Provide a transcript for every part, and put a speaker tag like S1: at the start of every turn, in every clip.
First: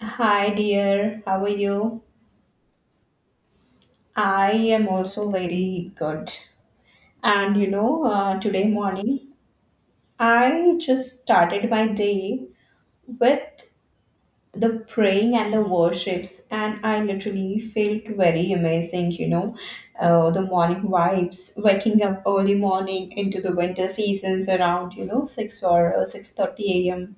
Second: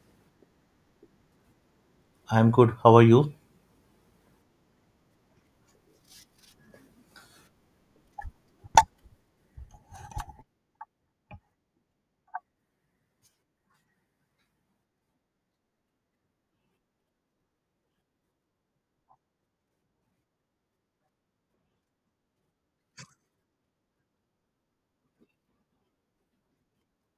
S1: Hi, dear. How are you?
S2: I'm good. How are you?
S1: I am also very good. And today morning, I just started my day with the praying and the worships, and I literally felt very amazing. The morning vibes, waking up early morning into the winter seasons around six or 6:30 a.m.,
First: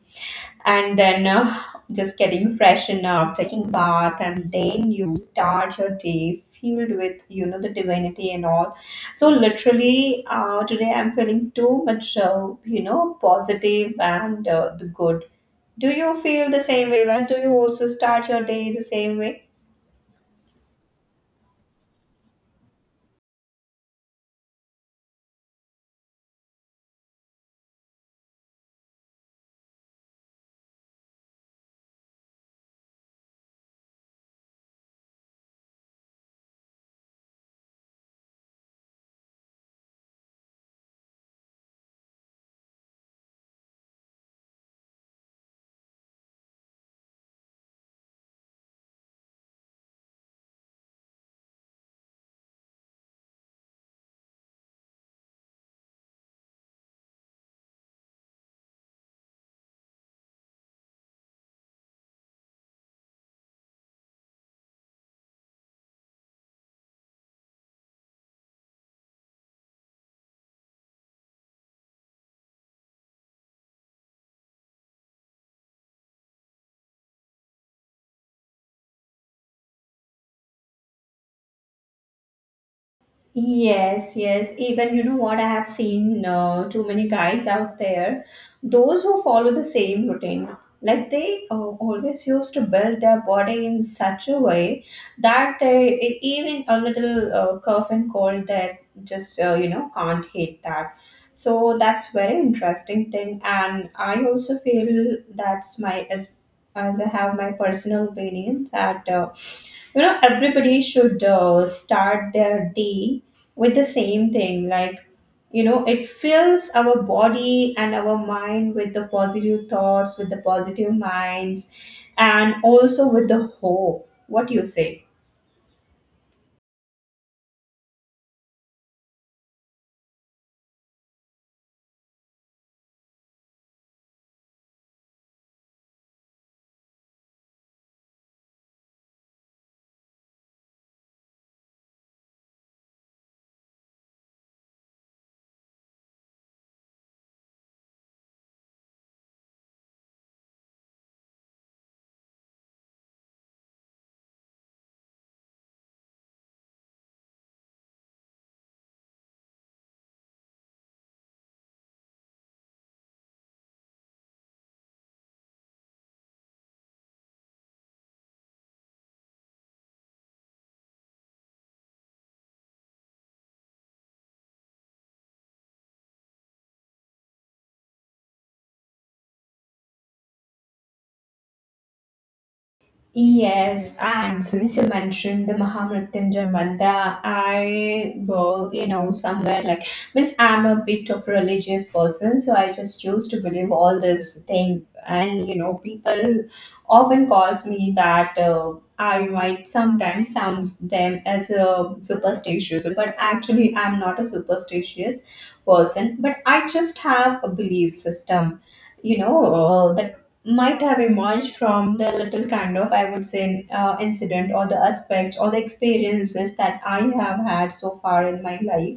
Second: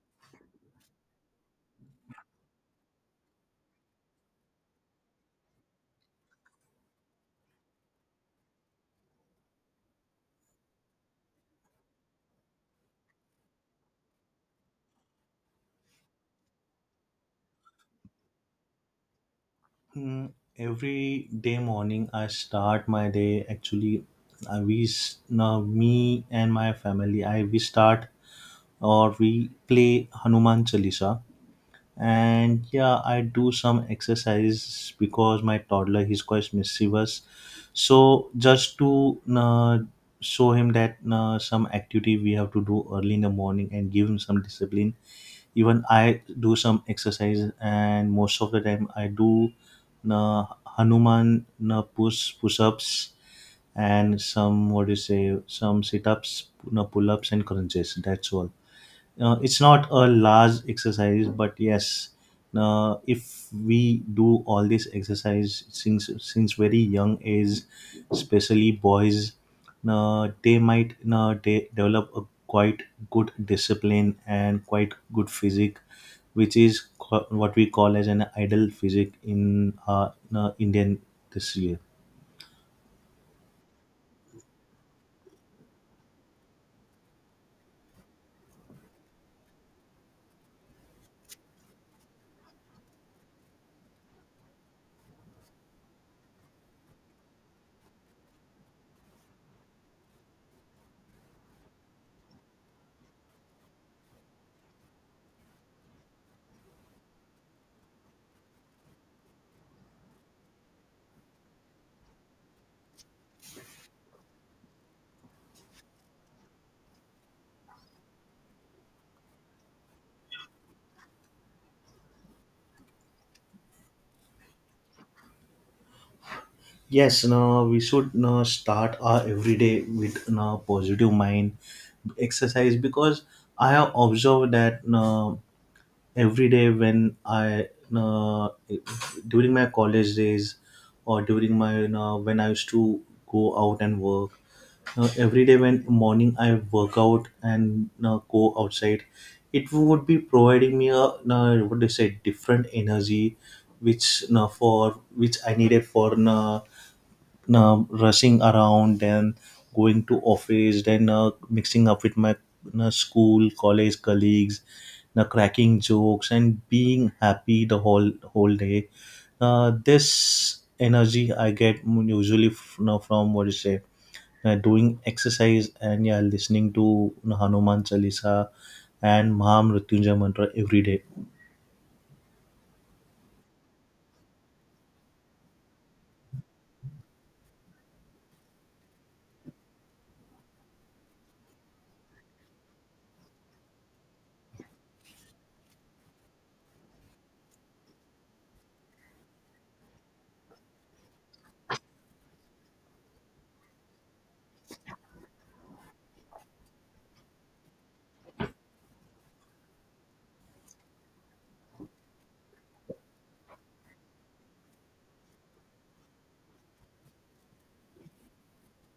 S1: and then just getting freshen up, taking bath, and then you start your day filled with the divinity and all. So literally, today I'm feeling too much positive and the good. Do you feel the same way? Like, do you also start your day the same way?
S2: Hmm, every day morning, I start my day. Actually, now me and my family. I we start or we play Hanuman Chalisa, and yeah, I do some exercise because my toddler, he's quite mischievous. So just to uh, show him that some activity we have to do early in the morning and give him some discipline. Even I do some exercise, and most of the time I do uh, hanuman push-ups and some, what do you say, some sit-ups, pull-ups, and crunches. That's all. It's not a large exercise, but yes, if we do all this exercise since very young age, especially boys, they might, they develop a quite good discipline and quite good physique, which is what we call as an idle physique in Indian this.
S1: Yes, yes. Even you know what, I have seen too many guys out there, those who follow the same routine, like they always used to build their body in such a way that they even a little curve and cold that just can't hit that. So that's very interesting thing, and I also feel that's my, as I have my personal opinion that everybody should start their day with the same thing. Like, it fills our body and our mind with the positive thoughts, with the positive minds, and also with the hope. What do you say?
S2: Yes, no, we should no start our everyday with no positive mind exercise, because I have observed that no every day when I no, during my college days, or during my no, when I used to go out and work no, every day when morning I work out and no, go outside, it would be providing me a no, what do you say, different energy which no, for which I needed for no, rushing around and going to office, then mixing up with my school college colleagues, cracking jokes and being happy the whole day. This energy I get usually, you know, from what you say, doing exercise, and yeah, listening to, you know, Hanuman Chalisa and Mahamrityunjay mantra every day.
S1: Yes, and since you mentioned the Mahamrityunjay mantra, I will, somewhere like, means, I'm a bit of religious person, so I just used to believe all this thing. And, people often calls me that I might sometimes sounds them as a superstitious, but actually I'm not a superstitious person, but I just have a belief system. That might have emerged from the little kind of, I would say, incident or the aspects or the experiences that I have had so far in my life.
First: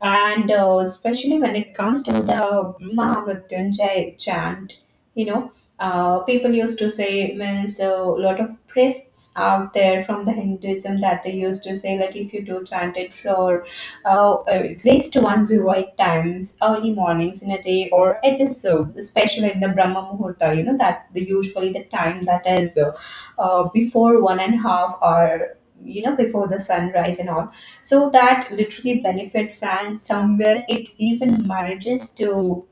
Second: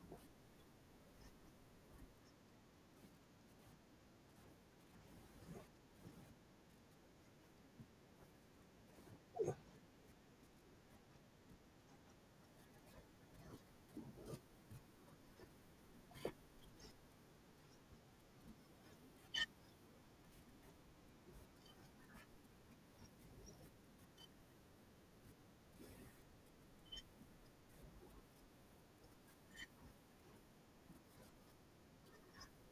S1: And especially when it comes to the Mahamrityunjay chant, you know, people used to say, means, a lot of priests out there from the Hinduism that they used to say, like, if you do chant it for, at least 108 times early mornings in a day. Or it is so, especially in the Brahma Muhurta, that the usually the time that is, before 1.5 hour, before the sunrise and all, so that literally benefits. And somewhere it even manages to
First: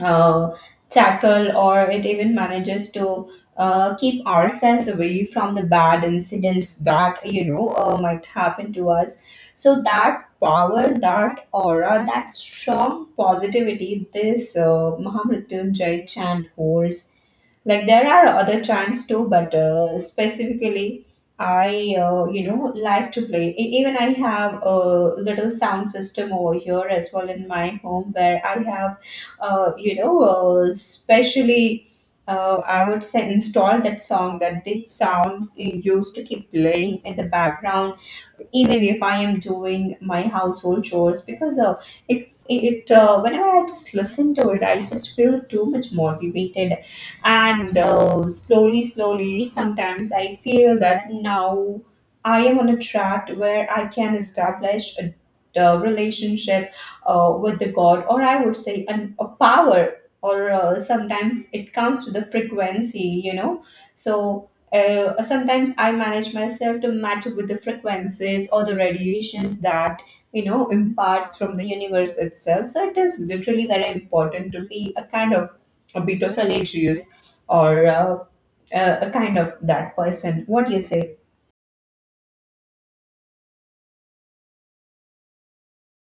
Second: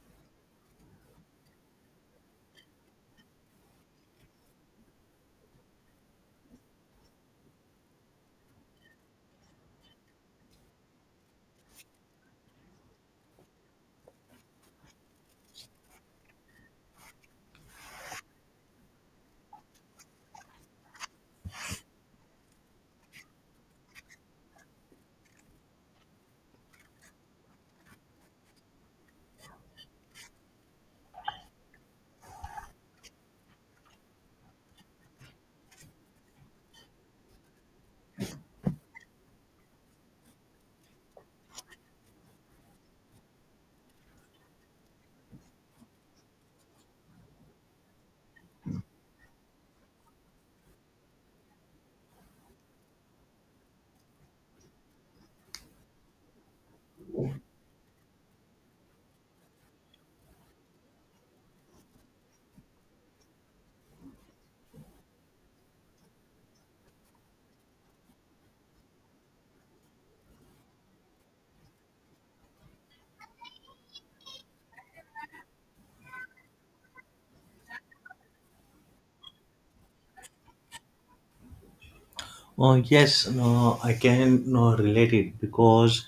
S1: uh, tackle, or it even manages to keep ourselves away from the bad incidents that might happen to us. So that power, that aura, that strong positivity, this Mahamrityunjay chant holds. Like, there are other chants too, but specifically I like to play. Even I have a little sound system over here as well, in my home where I have, specially, I would say, install that song, that this sound used to keep playing in the background, even if I am doing my household chores. Because it it whenever I just listen to it, I just feel too much motivated. And slowly slowly sometimes I feel that now I am on a track where I can establish a relationship with the god, or I would say a power. Or sometimes it comes to the frequency. Sometimes I manage myself to match up with the frequencies or the radiations that imparts from the universe itself. So it is literally very important to be a kind of a bit of religious, or a, a kind of that person. What do you say?
S2: Oh yes, no, I can no, relate it, because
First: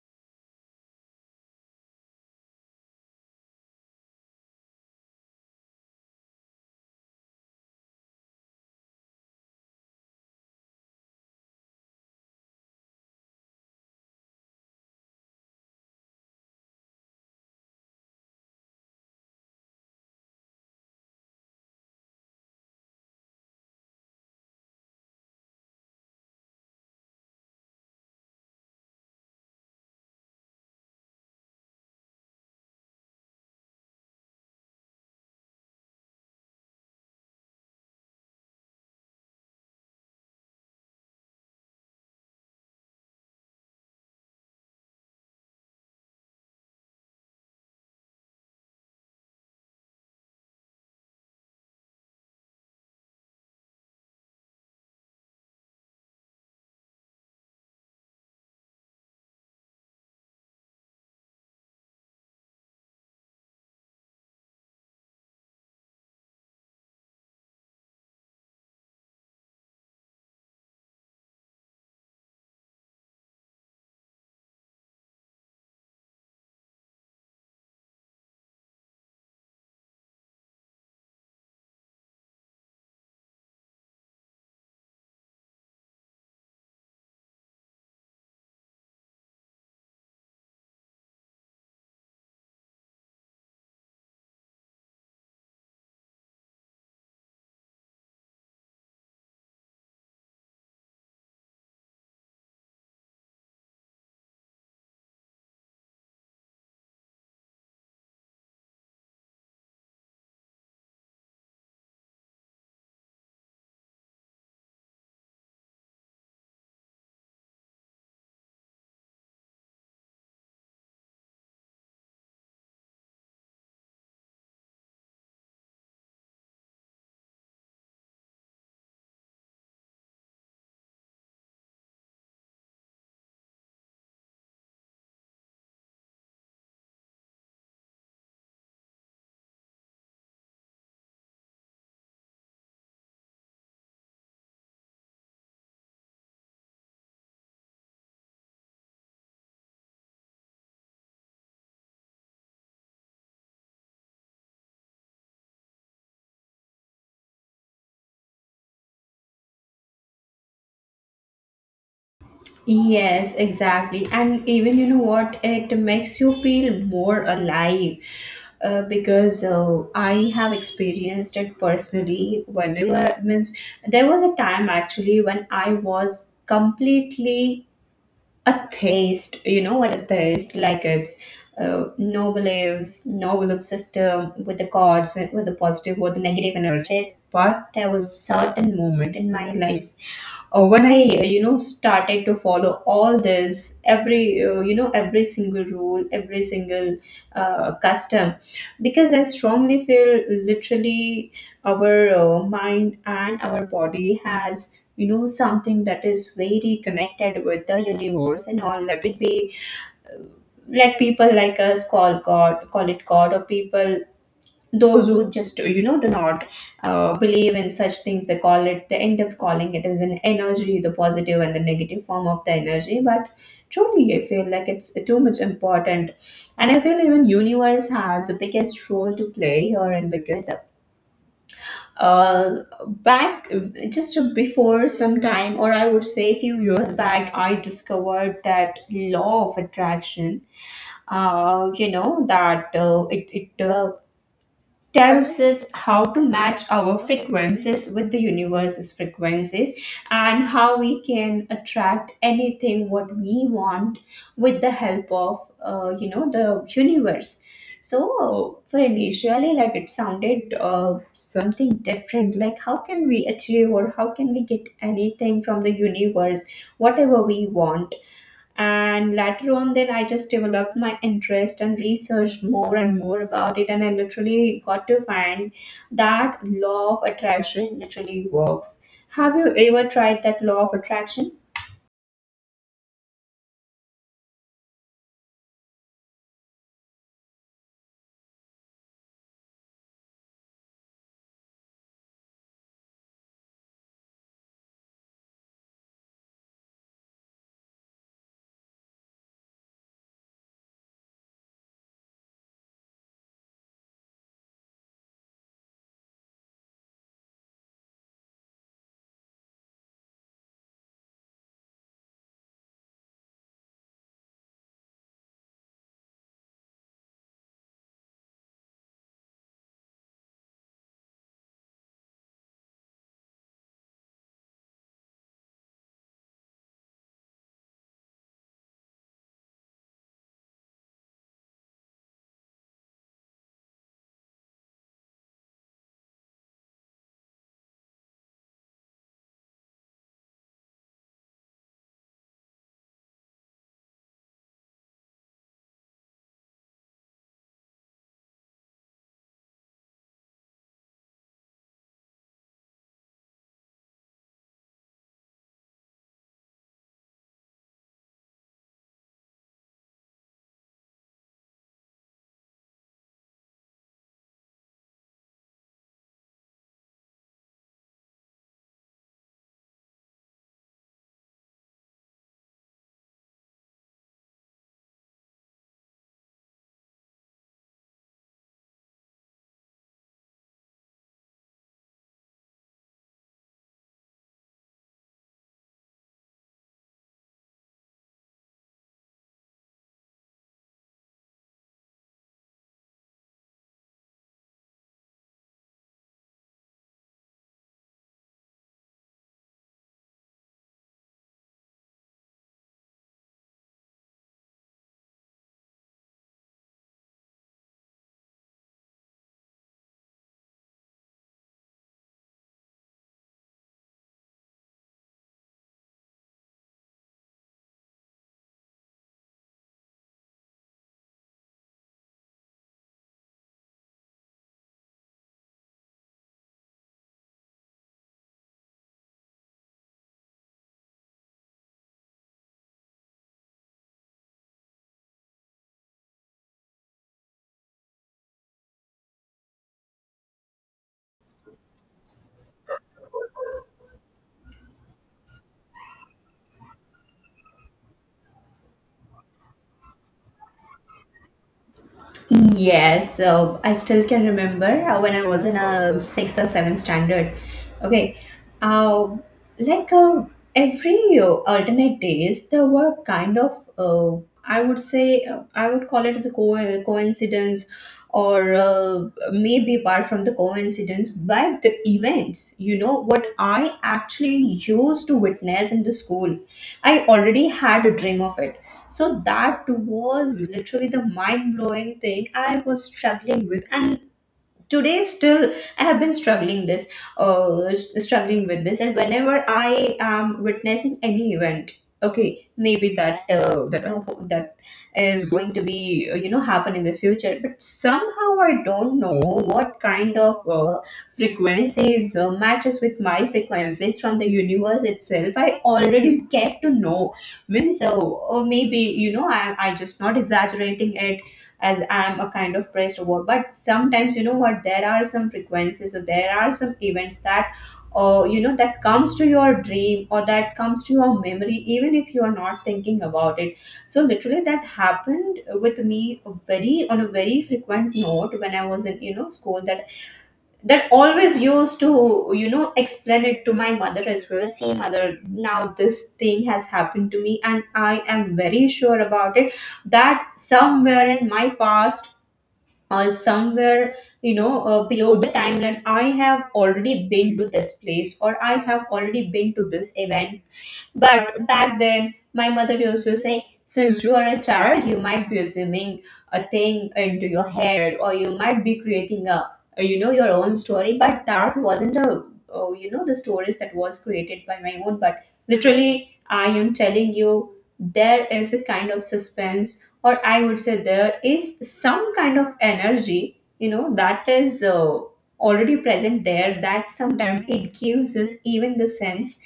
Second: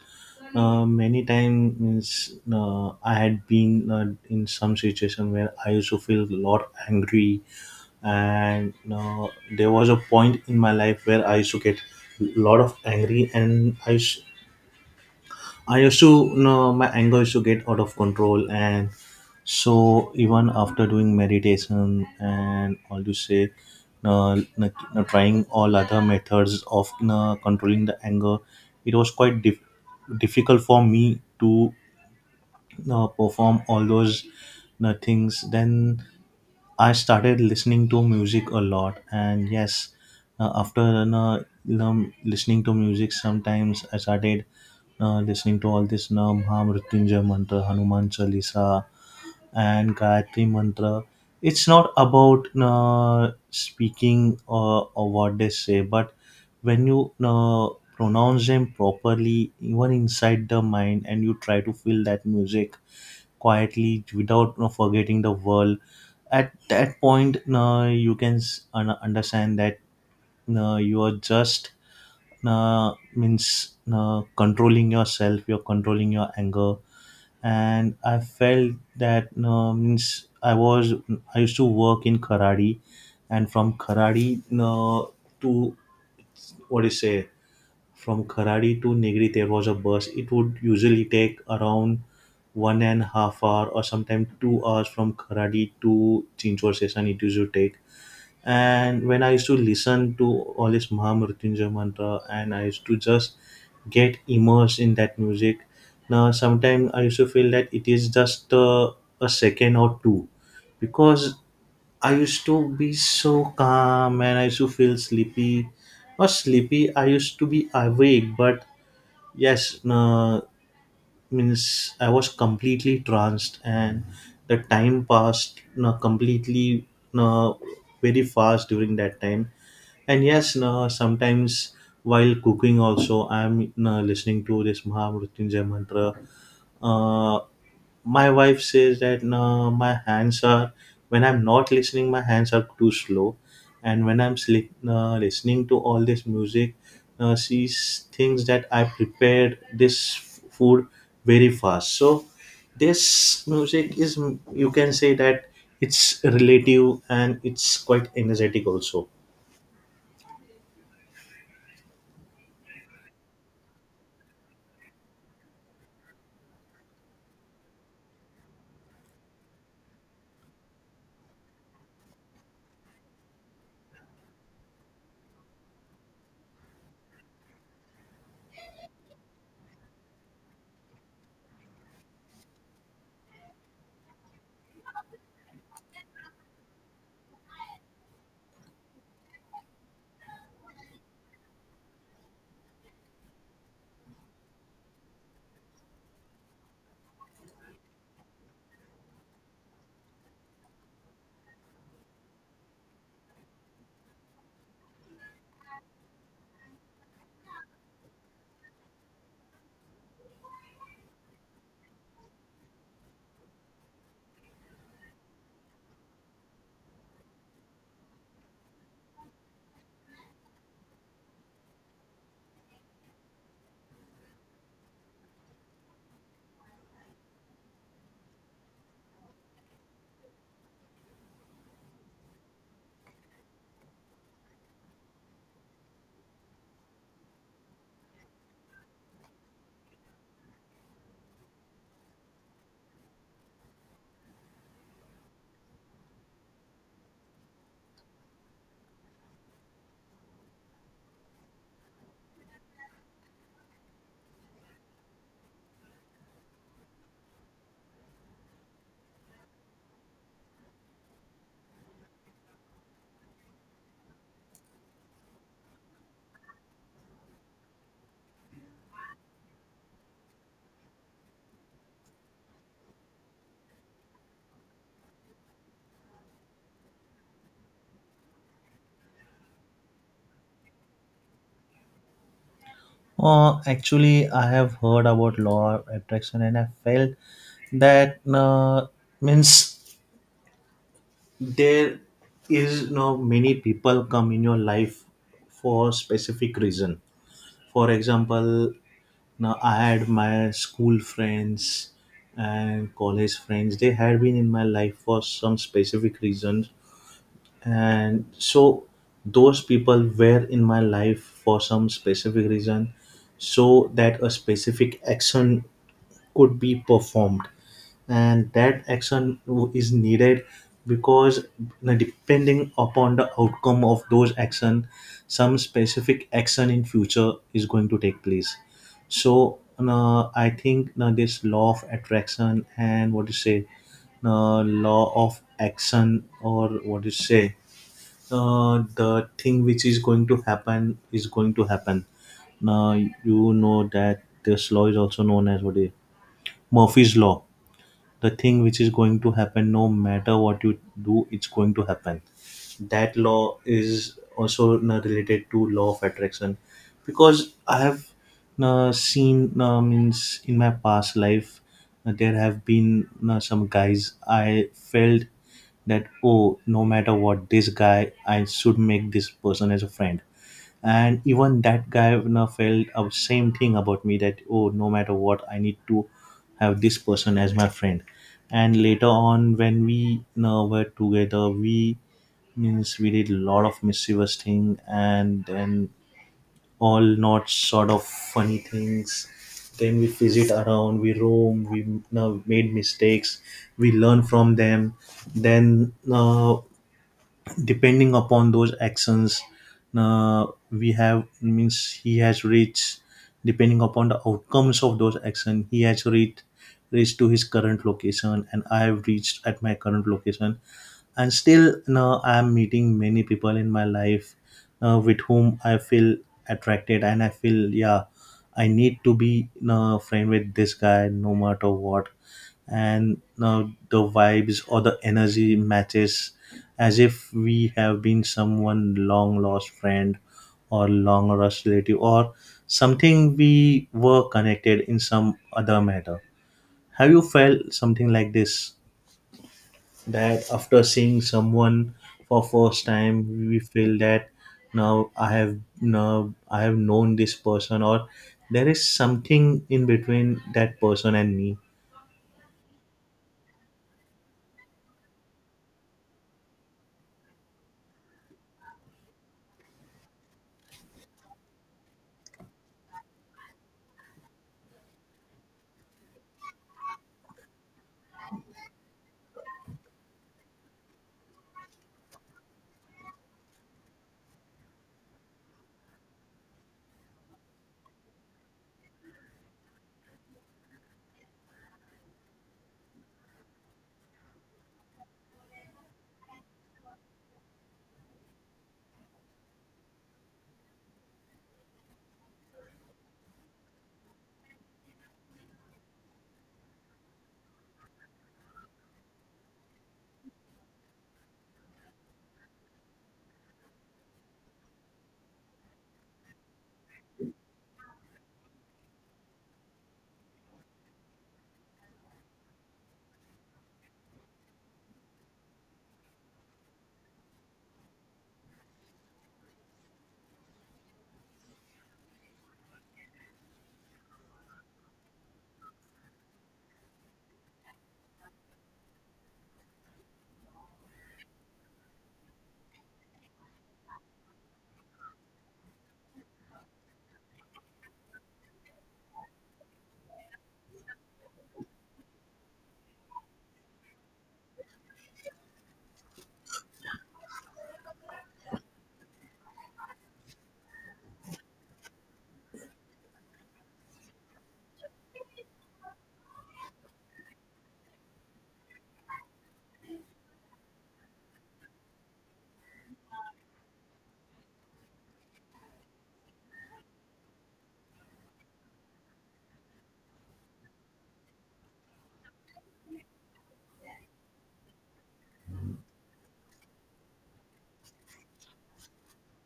S2: many times, means, I had been in some situation where I used to feel a lot angry, and there was a point in my life where I used to get a lot of angry, and I used to, you know, my anger used to get out of control, and so even after doing meditation and all, you say, trying all other methods of, you know, controlling the anger, it was quite difficult for me to, you know, perform all those, you know, things. Then I started listening to music a lot, and yes, after, you know, listening to music, sometimes I started listening to all this Nam Ha Mrityunjay mantra, Hanuman Chalisa, and Gayatri mantra. It's not about speaking or what they say, but when you pronounce them properly, even inside the mind, and you try to feel that music quietly without forgetting the world, at that point, you can understand that you are just means controlling yourself, you're controlling your anger. And I felt that means I was, I used to work in karate, and from karate to, what do you say, from karate to Negri there was a bus, it would usually take around one and a half hour, or sometimes 2 hours from karate to Chinchor session it used to take. And when I used to listen to all this Mahamrityunjay mantra, and I used to just get immersed in that music. Now, sometimes I used to feel that it is just a second or two, because I used to be so calm and I used to feel sleepy. Not sleepy, I used to be awake, but yes, no, means I was completely tranced, and the time passed no, completely no, very fast during that time. And yes, no, sometimes while cooking also I'm no, listening to this Mahamrityunjay mantra. Uh, my wife says that no, my hands are, when I'm not listening, my hands are too slow, and when I'm listening to all this music, she thinks that I prepared this food very fast. So this music is mm, you can say that it's relative and it's quite energetic also.
S1: Yes, exactly. And even you know what, it makes you feel more alive, because I have experienced it personally. Whenever means, there was a time actually when I was completely a theist. You know what a theist? Like, it's no beliefs, no belief system with the gods, with the positive or the negative energies. But there was certain moment in my life when I started to follow all this, every every single rule, every single custom. Because I strongly feel, literally, our mind and our body has something that is very connected with the universe and all. Let it be, like, people like us call god, call it god, or people those who just do not believe in such things, they call it, they end up calling it as an energy, the positive and the negative form of the energy. But truly I feel like it's too much important, and I feel even universe has the biggest role to play here. And because uh back, just before some time, or I would say a few years back, I discovered that law of attraction. You know that it, it tells us how to match our frequencies with the universe's frequencies, and how we can attract anything what we want with the help of, the universe. So for initially, like, it sounded something different. Like, how can we achieve, or how can we get anything from the universe whatever we want? And later on, then I just developed my interest and researched more and more about it, and I literally got to find that law of attraction literally works. Have you ever tried that law of attraction?
S2: Actually, I have heard about law of attraction, and I felt that means there is no, many people come in your life for specific reason. For example, now I had my school friends and college friends, they had been in my life for some specific reasons, and so those people were in my life for some specific reason, so that a specific action could be performed, and that action is needed because depending upon the outcome of those action, some specific action in future is going to take place. So I think this law of attraction, and what you say, law of action, or what you say, the thing which is going to happen is going to happen. Now you know that this law is also known as, what is, Murphy's law. The thing which is going to happen, no matter what you do, it's going to happen. That law is also related to law of attraction, because I have seen means in my past life, there have been some guys I felt that, oh, no matter what, this guy I should make this person as a friend, and even that guy, you know, felt the same thing about me that, oh, no matter what, I need to have this person as my friend. And later on, when we, you know, were together, we, means, we did a lot of mischievous thing, and then all not sort of funny things, then we visit around, we roam, we, you know, made mistakes, we learn from them. Then depending upon those actions, uh, we have, means he has reached, depending upon the outcomes of those actions, he has reached to his current location, and I have reached at my current location. And still now I am meeting many people in my life with whom I feel attracted, and I feel yeah, I need to be a friend with this guy no matter what. And the vibes or the energy matches as if we have been someone long lost friend, or long lost relative, or something we were connected in some other matter. Have you felt something like this, that after seeing someone for first time we feel that now I have known this person, or there is something in between that person and me?
S1: Yes, so I still can remember when I was in a sixth or seventh standard. Okay, uh, like, every alternate days, there were kind of, I would say, I would call it as a coincidence, or maybe apart from the coincidence, but the events. You know what I actually used to witness in the school, I already had a dream of it. So that was literally the mind blowing thing I was struggling with. And today still I have been struggling with this. And whenever I am witnessing any event, okay, maybe that is going to be happen in the future. But somehow I don't know what kind of frequencies matches with my frequencies from the universe itself, I already get to know. Means, so, or maybe I just not exaggerating it, as I'm a kind of pressed over. But sometimes you know what, there are some frequencies, or there are some events that that comes to your dream or that comes to your memory, even if you are not thinking about it. So literally that happened with me a very on a very frequent note, when I was in, school. That always used to, explain it to my mother as well. See, mother, now this thing has happened to me, and I am very sure about it. That somewhere in my past, or somewhere, below the timeline, I have already been to this place, or I have already been to this event. But back then, my mother used to say, since you are a child, you might be assuming a thing into your head, or you might be creating your own story. But that wasn't a, oh, you know, the stories that was created by my own. But literally, I am telling you, there is a kind of suspense, or I would say there is some kind of energy, that is already present there, that sometimes it gives us even the sense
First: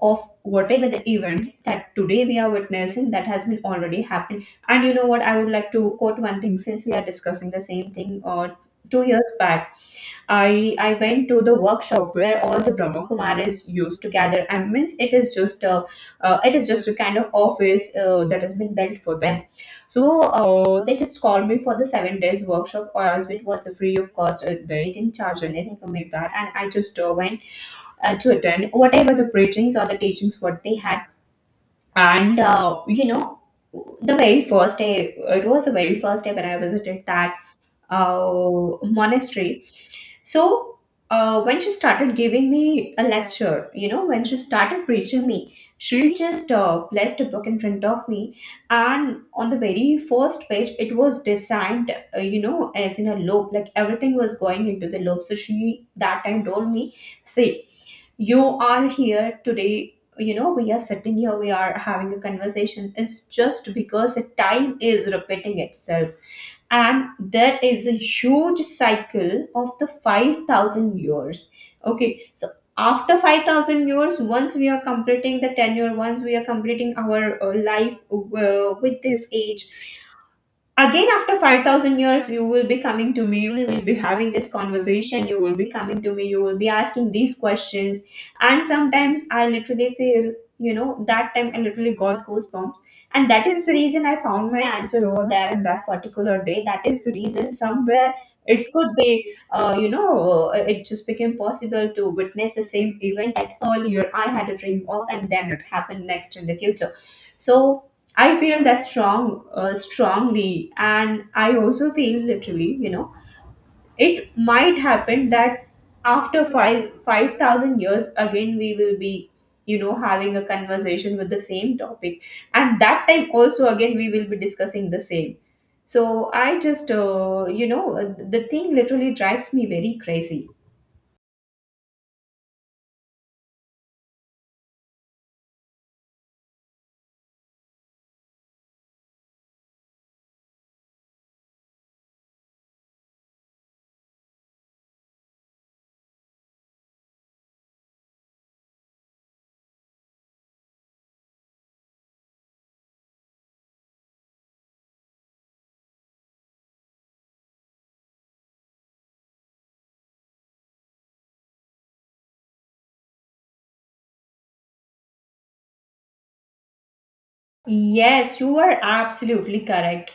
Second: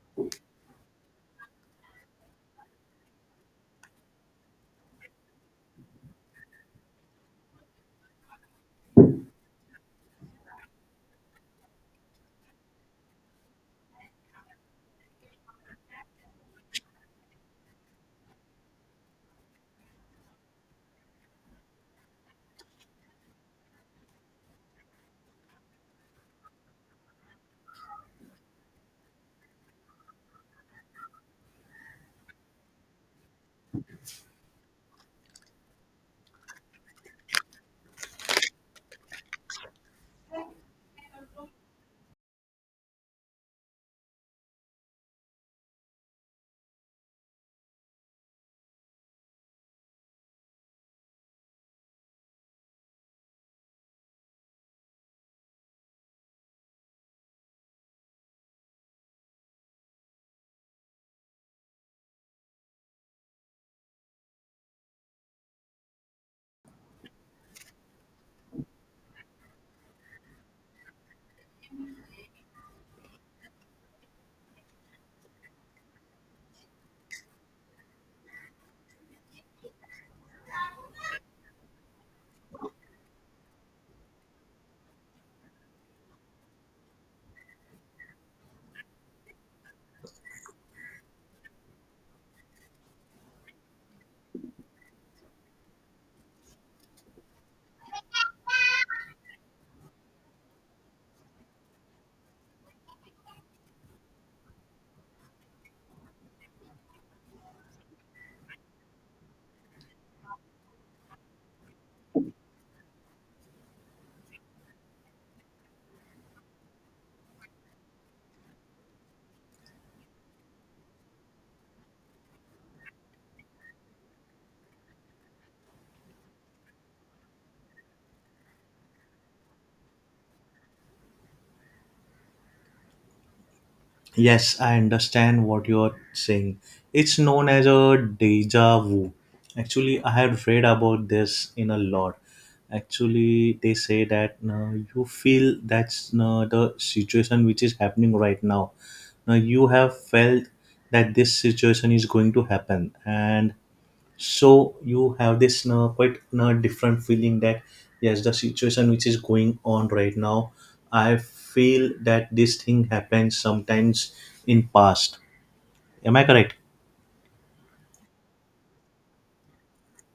S1: of whatever the events that today we are witnessing, that has been already happened. And you know what, I would like to quote one thing, since we are discussing the same thing. 2 years back, I went to the workshop where all the Brahma Kumaris used to gather. I means, it is just a kind of office that has been built for them. So they just called me for the 7 days workshop, or as it was free of cost, they didn't charge anything from me that. And I just went to attend whatever the preachings or the teachings what they had. And the very first day, it was the very first day when I visited that monastery. So when she started giving me a lecture, when she started preaching me, she just placed a book in front of me. And on the very first page, it was designed as in a loop, like everything was going into the loop. So she that time told me, see, you are here today, we are sitting here, we are having a conversation. It's just because the time is repeating itself, and there is a huge cycle of the 5,000 years. Okay, so after 5,000 years, once we are completing the tenure, once we are completing our life with this age, again after 5,000 years, you will be coming to me, you will be having this conversation, you will be coming to me, you will be asking these questions. And sometimes I literally feel, that time I literally got goosebumps. And that is the reason I found my answer over there in that particular day, that is the reason somewhere, it could be it just became possible to witness the same event that earlier I had a dream of, and then it happened next in the future. So I feel that strongly. And I also feel literally, it might happen that after five five thousand years, again we will be, having a conversation with the same topic. And that time also again we will be discussing the same. So I just, the thing literally drives me very crazy.
S2: Yes, I understand what you're saying. It's known as a deja vu. Actually, I have read about this in a lot. Actually, they say that you feel that's the situation which is happening right now. Now, you have felt that this situation is going to happen, and so you have this quite different feeling that yes, the situation which is going on right now, I feel that this thing happens sometimes in past. Am I correct?
S1: Yes, you are absolutely correct.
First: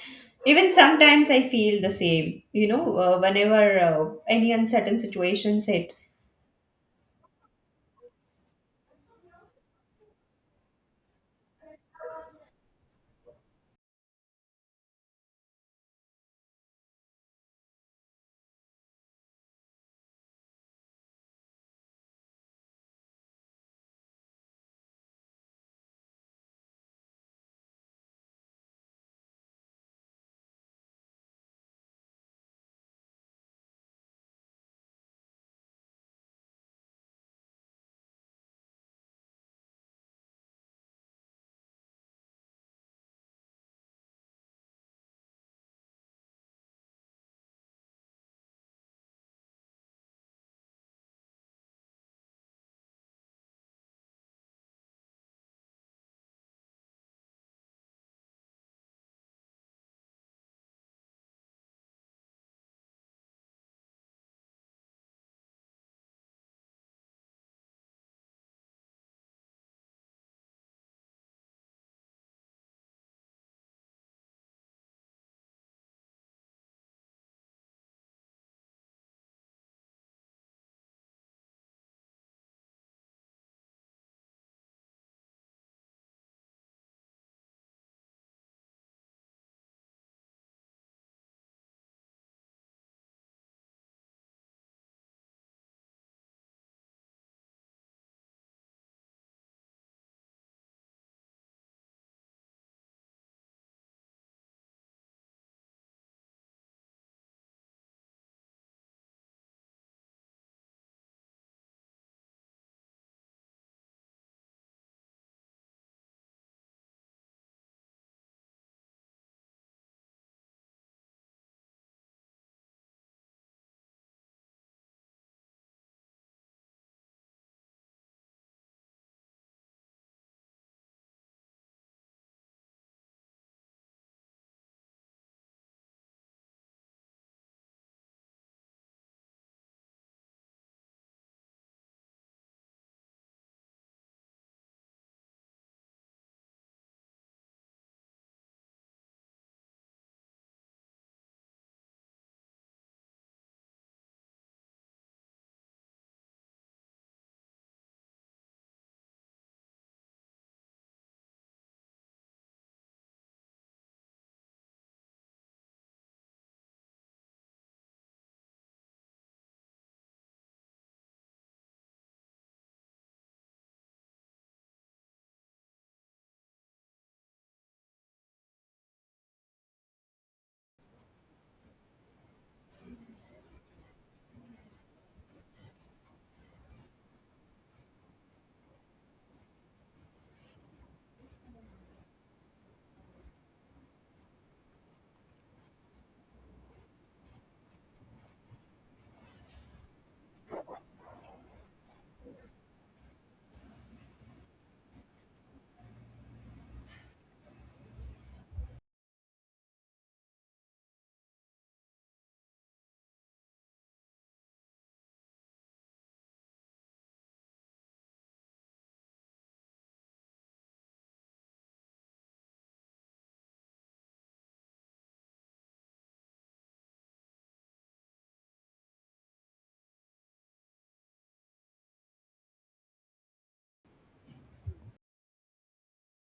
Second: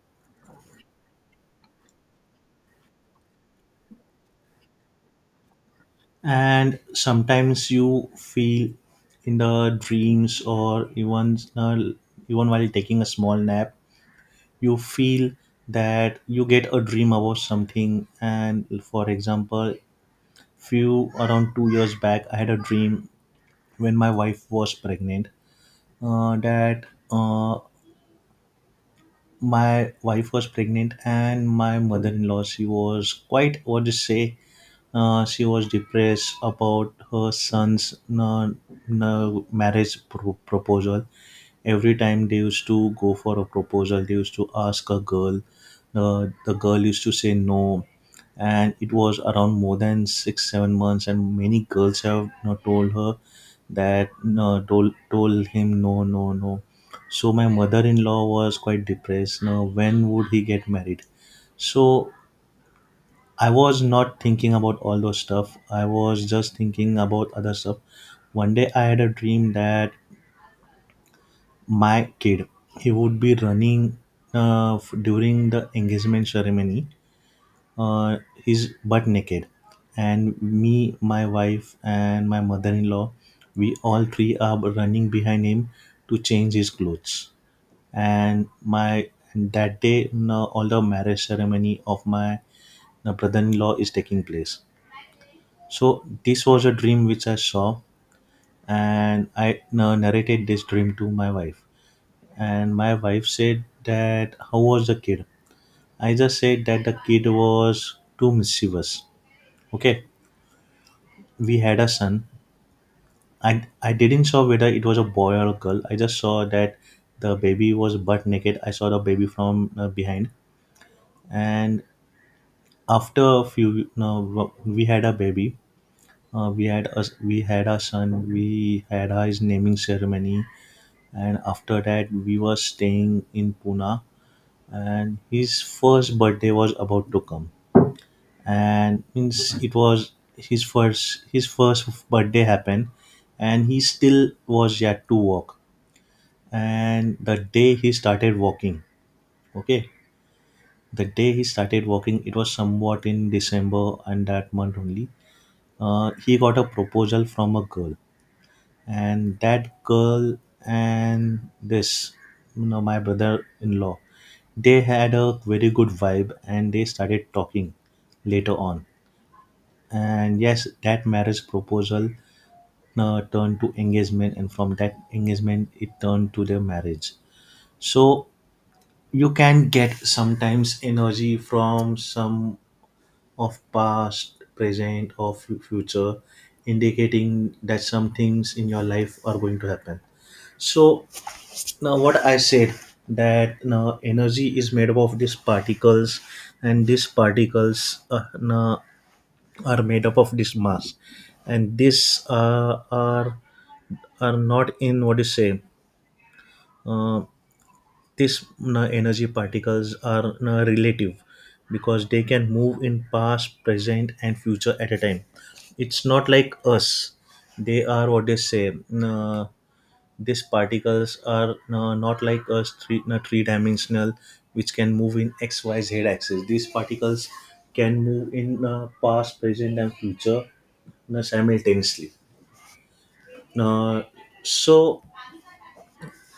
S1: Even sometimes I feel the same. Whenever any uncertain situations hit.
S2: And sometimes you feel in the dreams, or even even while taking a small nap, you feel that you get a dream about something. And for example, few around 2 years back I had a dream when my wife was pregnant. That my wife was pregnant, and my mother-in-law, she was quite, what to say, she was depressed about her son's marriage proposal. Every time they used to go for a proposal, they used to ask a girl, the girl used to say no, and it was around more than 6 or 7 months, and many girls have, you know, told her that no, told him, no, no, no. So my mother-in-law was quite depressed. Now, when would he get married? So I was not thinking about all those stuff. I was just thinking about other stuff. One day I had a dream that my kid, he would be running during the engagement ceremony. Uh, he's butt naked, and me, my wife, and my mother-in-law, we all three are running behind him to change his clothes. And my, that day, you know, all the marriage ceremony of my, you know, brother-in-law is taking place. So this was a dream which I saw. And I, you know, narrated this dream to my wife, and my wife said that how was the kid. I just said that the kid was too mischievous. Okay, we had a son. I didn't saw whether it was a boy or a girl, I just saw that the baby was butt naked, I saw the baby from behind. And after a few, no, we had a baby. We had us, we had our son, we had our his naming ceremony, and after that we were staying in Pune, and his first birthday was about to come. And means, it was his first, his first birthday happened, and he still was yet to walk. And the day he started walking, okay, the day he started walking, it was somewhat in December, and that month only he got a proposal from a girl. And that girl, and this, you know, my brother-in-law, they had a very good vibe, and they started talking. Later on, and yes, that marriage proposal turned to engagement, and from that engagement it turned to their marriage. So you can get sometimes energy from some of past, present, or future, indicating that some things in your life are going to happen. So now what I said, that now energy is made up of these particles, and these particles now are made up of this mass, and this are not in, what do you say. Uh, these na, energy particles are na, relative because they can move in past, present, and future at a time. It's not like us. They are, what they say, na, these particles are na, not like us three, na, three dimensional, which can move in X Y Z axis. These particles can move in na, past, present, and future, na, simultaneously. uh, so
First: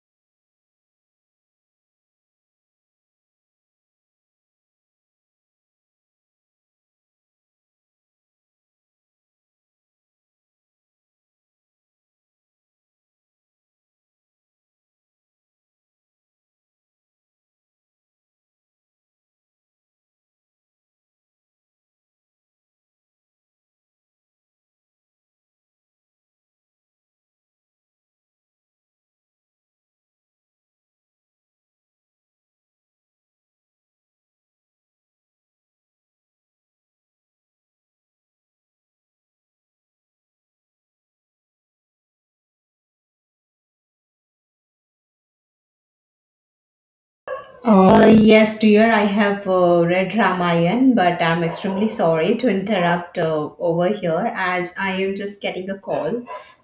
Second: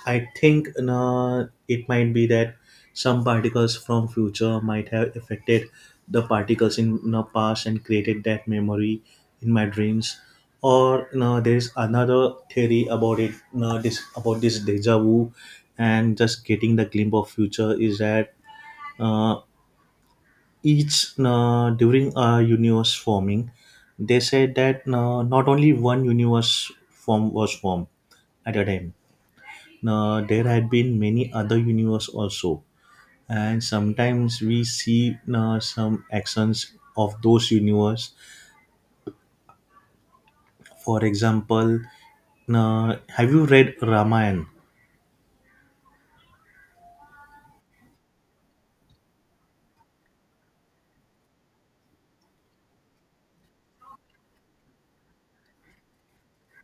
S2: I think it might be that some particles from future might have affected the particles in the past and created that memory in my dreams. Or no, there is another theory about it. No, this about this deja vu, and just getting the glimpse of future is that uh, each during a universe forming, they said that not only one universe form was formed at a time, there had been many other universe also, and sometimes we see some actions of those universe. For example, have you read Ramayan?
S1: Yes, dear, I have read Ramayan. But I'm extremely sorry to interrupt over here, as I am just getting a call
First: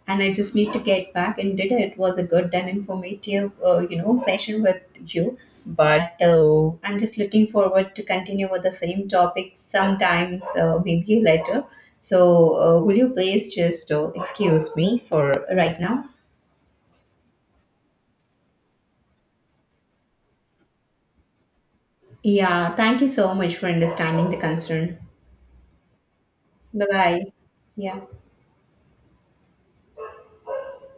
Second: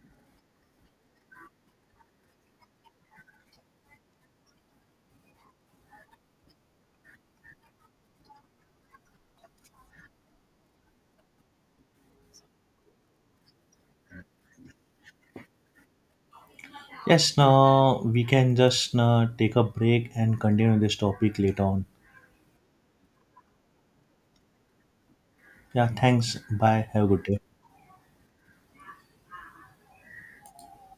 S1: and I just need to get back. Indeed, it was a good and informative, session with you. But I'm just looking forward to continue with the same topic sometimes, maybe later. So, will you please just excuse me for right now?
S2: Yes, now we can just take a break and continue this topic later on.
S1: Yeah, thank you so much for understanding the concern.
S2: Yeah, thanks, bye,
S1: Bye
S2: have a good
S1: bye.
S2: day.
S1: Yeah.